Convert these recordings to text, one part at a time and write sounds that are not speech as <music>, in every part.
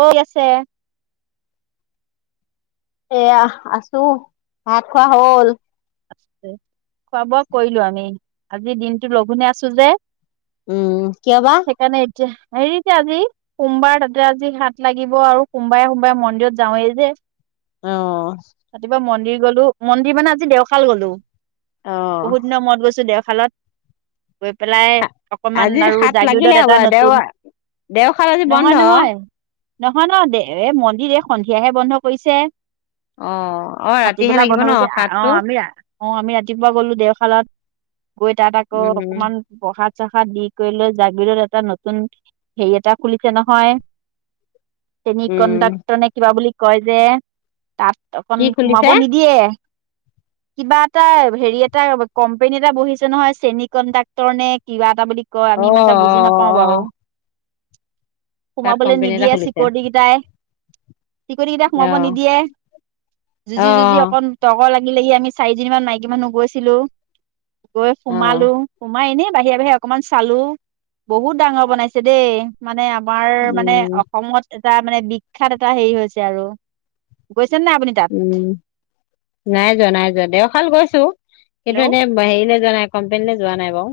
ঐ আছে এয়া আছো ভাত খোৱা হ'ল আছে খোৱা বোৱা কৰিলো আমি আজি দিনটো লঘোনে আছো যে উম কিয় বা সেকাণে এতিয়াহ হেৰিতে আজি, সোমবাৰ তাতে আজি সাত লাগিব আৰু সোমবাৰে সোমবাৰে মন্দিৰত যাওঁৱে যে। অ' ৰাতিপুৱা মন্দিৰ গ'লো মন্দিৰ মানে আজি দেও খাল গ'লো। অ', বহুত দিন মূৱত গৈছো দেও খালত, গৈ পেলাই অকমান আজি আৰু সাত লাগিলে জাগিৰোডত হ'ব এটা নতুন, দেওবাৰ দেওশাল আজি বন্ধ নহয় নহয়। নহয় ন দে-এ মন্দিৰ এ সন্ধিয়াহে বন্ধ কৰিছে। অ', অ' ৰাতিহে ভাটিবেলা লাগিব বন্ধ ন কৰিছে অ সাতটো? আমি অ' আমি ৰাতিপুৱা গ'লো দেওশালাত। গৈ তাত আকৌ উম অকমান প্ৰসাত চসাত দি কৰি লৈ জাগিৰোডত এটা নতুন হেই এটা খুলিছে নহয়। চেনি উম, কণ্ডাক্টৰ নে কিবা বুলি কয় যে তাত কি অকন খুলিছে সোমাব নিদিয়ে। কিবা এটা, হেৰি এটা, কম্পনী এটা বহিছে নহয়, চেনি কণ্ডাক্টৰ নে কিবা এটা বুলি কয়, অ আমি অ ইমান এটা বুজি নাপাওঁ অ বাৰু। তাত সোমাবলে কোম্পেনী এটা নিদিয়ে, খুলিছে চিকৰটি গিটাই। চিকুৰটি গিটাই অ সোমাব নিদিয়ে, অ যুঁজি যুঁজি অকন তৰ্ক লাগ <unintelligible> চাৰিজনীমান মাইকী মানুহ গৈছিলো। গৈ অ সোমালো, সোমাই এনেই বাহিৰে বাহিৰে অকমান চালো, বহুত ডাঙৰ বনাইছে দেই, মানে আ <unintelligible> মানে উম অসমত এটা মানে বিখ্যাত এটা হেই হৈছে আৰু। গৈছে নাই আপুনি তাত উম, নাই যোৱা, নাই যোৱা। দেওশাল গৈছো। কিন্তু হেল্ল' এনে হেইলে যোৱা নাই কম্পেনীলে যোৱা নাই বাওঁ।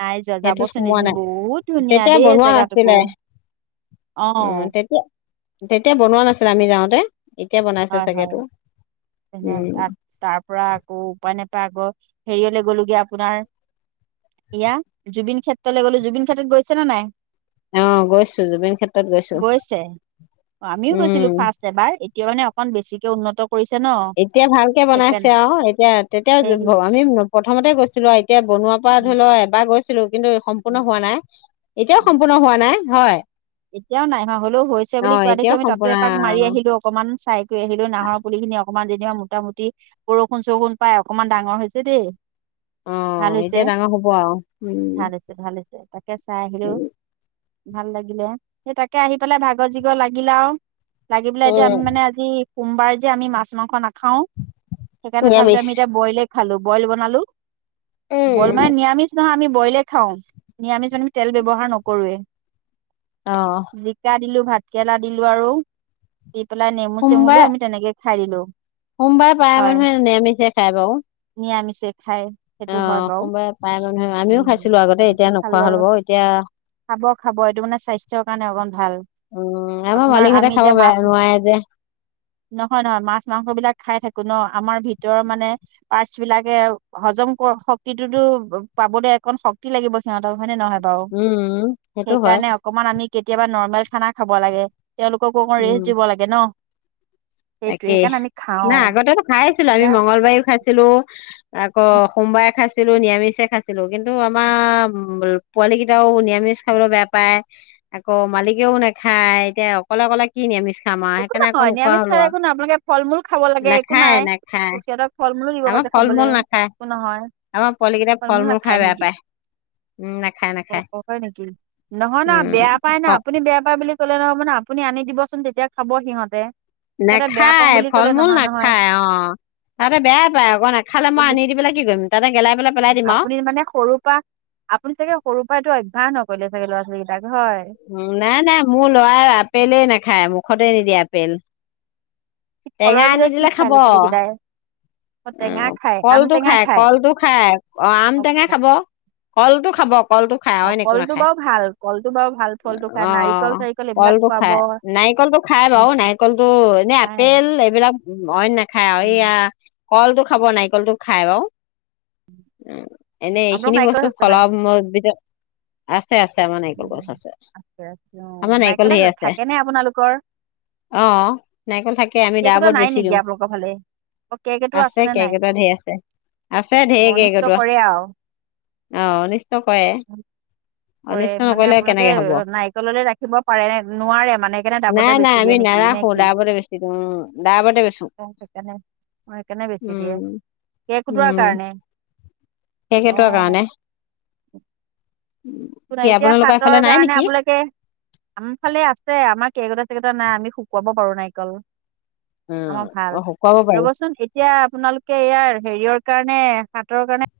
নাই যোৱা সেটোত যাবচোন সোমোৱা এদিন নাই। বহুত ধুনীয়া তেতিয়া দেই বনোৱা জেগাটুকু নাছিলে, অ উম, তেতিয়া-তেতিয়া বনোৱা নাছ নামি যাওঁতে এতিয়া বন হয়, হয় এনেওঁ তাত, তাৰ পৰা আকৌ উপায় নপায় আকৌ হেৰিয়লৈ গ'লোগে আপোনাৰ ইয়া জুবিন ক্ষেত্ৰলৈ গ'লো। জুবিন ক্ষেত্ৰত গৈছে নে নাই? আহ গৈছো জুবিন ক্ষেত্ৰত গৈছো। গৈছে উম কিয় ন <unintelligible> অকণ বেছিকে উন্নত। কৰিছে ন এতিয়া ভালকে বনাইছে সেইকাৰণে আৰু এতিয়া সেই তেতিয়াও আমি। প্ৰথমতে গৈছিলোি। এতিয়া বনোৱাৰ পৰা উম, ধৰি লও এবাৰ গৈছে। ছিলো কিন্তু উম, সম্পূৰ্ণ হোৱা নাই। উম। এতিয়াও সম্পূৰ্ণ হোৱা নাই। হয়। এতিয়াও নাই ন হলেও হৈছে অ বুলি কোৱা দেখি এতিয়াও আমি তাতো সম্পূৰ্ণ এপাক মাৰি আহিলো অকনমান চাই থৈ আহিলো নাহৰ পুলি খিনি অকণমান। এতিয়া মোটামুটি বৰষুণ চৰষুণ পাই অকনমান ডাঙৰ হৈছে দেই। অ ভাল হৈছে এতিয়া ডাঙৰ হ'ব আৰু উম ভাল হৈছে ভাল হৈছে তাকে চাই আহিলো। ভাল লাগিলে। সেই তাকে আহি পেলাই ভাগৰ জিগৰ লাগিলে আৰু। লাগি পেলাই এতিয়া আমি উম মানে আজি। সোমবাৰে যি আমি মাছ মাংস নাখাও। খাওঁ সেইকাৰণে তথাপিতো নিৰামিষ আমি এতিয়া বইলে। খালো বইল বনালো। বল উম মানে নিয়ামিছ। আমি বইলে খাওঁ ন আমি য তেল ব্যৱহাৰ নকৰোৱে। অ জিকা দিলো ভাত। ভাতকেৰেেলা দিলো আৰু। দি পেলাই নেমু চেমুু লৈ সোমবাৰে আমি তেনেকে। সাৰিলো। সোমবাৰে প্ৰায় মানুহে নিৰামিছে খাই বাৰু। নিৰামিষে খায় সেইটো হয় অহ বাৰু সোমবাৰে প্ৰায় মানুহে আমিও উম খাইছিলো আগতে তেনেকে এতিয়া খালো নোখোৱা হ'ল আৰু বাৰু এতিয়া। খাব খাব এইটো মানে। স্বাস্থ্যৰ কাৰণে অকণ ভাল। উম, আমাৰ আপোনাৰ মালিকহঁতে আমি খাব এতিয়া বেয়া মাছ নোৱাৰে যে নহয় নহয় মাছ মাংস বিলাক খাই থাকো। কোনো আমাৰ ভিতৰৰ মানে পাৰটছ বিলাকে হজম শক্তিটোতো পাবলৈ অকন শক্তি লাগিব সিহঁতক হয়নে নহয়। বাৰু উম সেইটো হয়। সেইকাৰণে অকমান আমি কেতিয়াবা নৰ্মেল খানা খাব লাগে। তেওঁলোককো অকণ ৰেষ্ট উম। দিব লাগে ন। সেইটোৱে তাকেই সেইকাৰণে আমি না খাওঁ আগতেতো খাই আছিলো আমি এতিয়া মংগলবাৰেও খাইছিলো। আকৌ সোমবাৰে খাইছো ছিলো নিৰামিষে খাইছিলো কিন্তু আমাৰ হ'লেওঁ নিৰামিষে খাইছিলো, পোৱালি কেইটাওঁ নিৰামিষ খাবলৈ বেয়া পায়, আকৌ মালিকেও নাখায়, এতিয়া অকলে অকলে কি নিৰামিষ খাম আৰু, একো সেইকাৰনে আকৌ নহয় নোখোৱা নিৰামিষ হ'ল খালে আৰু। একো আপোনালোকে ফল মূল খাব লাগে, একো নাখায় নাই নাখায় সিহঁতক ফল মূলো দিব আমাৰ পছে ফল খাবলে মূল নাখায় একো নহয় আমাৰ পোৱালি কেইটাই ফল মূল খাই নাখায় বেয়া নেকি পায় উম, নাখায় অ নাখায়। নেকি নহয় ন উম, বেয়া পায় না আপুনি বেয়া পায় বুলি কলে নহ'ব ন। আপুনি আনি দিবচোন তেতিয়া খাব সিহঁতে। সিহঁতে বেয়া পাওঁ নাখায় বুলি ফল ক'লে মূল নহয় নহয় নাখায় অ' তাতে বেয়াই পায় আকৌ, নাখালে মই কিন্তু আনি দি পেলাই কি কৰিম? তাতে গেলাই পেলাই পেলাই দিম আৰু। আপুনি মানে সৰুৰ পৰা কৰিলে চাগে ল'ৰা ছোৱালীকেটাক। নাই নাই মোৰ ল'ৰা আপেলেই নাখায়। মোক খতে নিদিয়ে আপেল ফলৰ টেঙা আনি ভিতৰত কি দিলে খাই খাব। ল'ৰা ছোৱালীকেইটাই অ', টেঙা উম, খায় আম কলটো টেঙা খায়, কলটো খায়। অ', আম টেঙা খাব, কলটো খাব। কলটো খায় অ', অইন একো কলটো নাখায়। বাৰু ভাল কলটো বাৰু ভাল ফলটো খাই নাৰিকল অ', চাৰিকল এইবিলাক কলটো খায়, খুৱাব নাৰিকলটো খায় উম বাৰু নাৰিকলটো এনে নাই আপেল এইবিলাক অইন নাখায় আৰু এইয়া উম কলটো খাব, নাৰিকলটো খাই বাৰু। এনেই আপোনালোকৰ এইখিনি নাৰিকল বস্তু <unintelligible> <unintelligible> উ, নাৰিকল গছ আছে আছে আমাৰ অ', নাৰিকল নাৰিকলে ঢেৰ আছে থাকে নে আপোনালোকৰ? অ', নাৰিকল থাকে আমি কেৰ্কেটুৱা দাবত নাই বেছি নেকি দিওঁ। আপোনালোকৰ ফালে? কেৰ্কেটুৱা আছে আছেনে নাই কেৰ্কেটুৱা ধেৰ আছে। আছে ধেৰ অনিষ্ট কেৰ্কেটুৱা, কৰে আৰু অ', অনিষ্ট কৰে। উম, কৰে অনিষ্ট মানে নকৰিলে আপোনালোকে কেনেকে হ'ব নাৰিকললৈ ৰাখিব পাৰে, নোৱাৰে মানে, সেইকাৰণে নাই দাবতে নাই বেছি আমি দিয়ে নেকি নে নাৰাখো কি? দাবতে বেছি দিওঁ উম, দাবতে বেচো। <unintelligible> সেইকাৰণে অ' সেইকাৰণে বেছি উম, দিয়ে। কেৰ্কেটুৱা উম, কাৰণে, কেৰ্কেটুৱাৰ অ'। কাৰণে একো কি নাই, এতিয়া আপোনালোকৰ সাতৰ এইফালে নাই কাৰণে নেকি? আপোনালোকে, আম ফালে আছে আমাৰ কেৰক <unintelligible> নাই, আমি শুকুৱাব পাৰো নাৰিকল। উম, আমাৰ ভাল। অ', শুকুৱাব পাৰি ৰব'চোন এতিয়া আপোনালোকে ইয়াৰ হেৰিয়ৰ কাৰণে, সাতৰ কাৰণে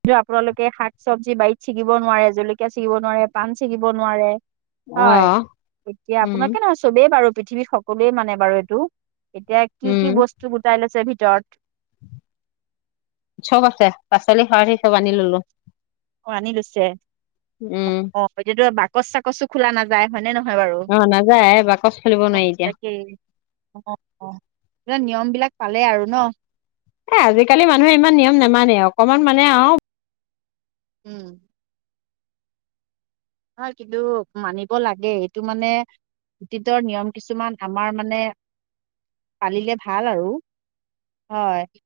কিন্তু আপোনালোকে শাক চব্জি বাৰীত ছিগিব নোৱাৰে, জলকীয়া ছিগিব নোৱাৰে, পান ছিগিব নোৱাৰে। হয়, অ', এতিয়া উম, আপোনাকে নহয় চবেই বাৰু পৃথিৱীত সকলোৱে মানে বাৰু এইটো। এতিয়া কি, উম, কি বস্তু গোটাই লৈছে ভিত <unintelligible> চব আছে পাঁচলি <unintelligible> চব আনি ললোঁ। অ', আনি লৈছে, অ', অ', এতিয়াতো বাক কচ চাকচো খোলা নাযায় হয়, নে, ন বাৰু অ নাযায় বাকচ খুলিব নোৱাৰি এতিয়া তাকেই অ', নিয়ম বিলাক পালে আৰু ন। এ আজিকালি মানুহে ইমান নিয়ম নামানে অকমান মানে অহ, উম হয় কিন্তু মানিব লাগে এইটো মানে অতীতৰ নিয়ম কিছুমান আমাৰ মানে পালিলে ভাল আৰু হয়।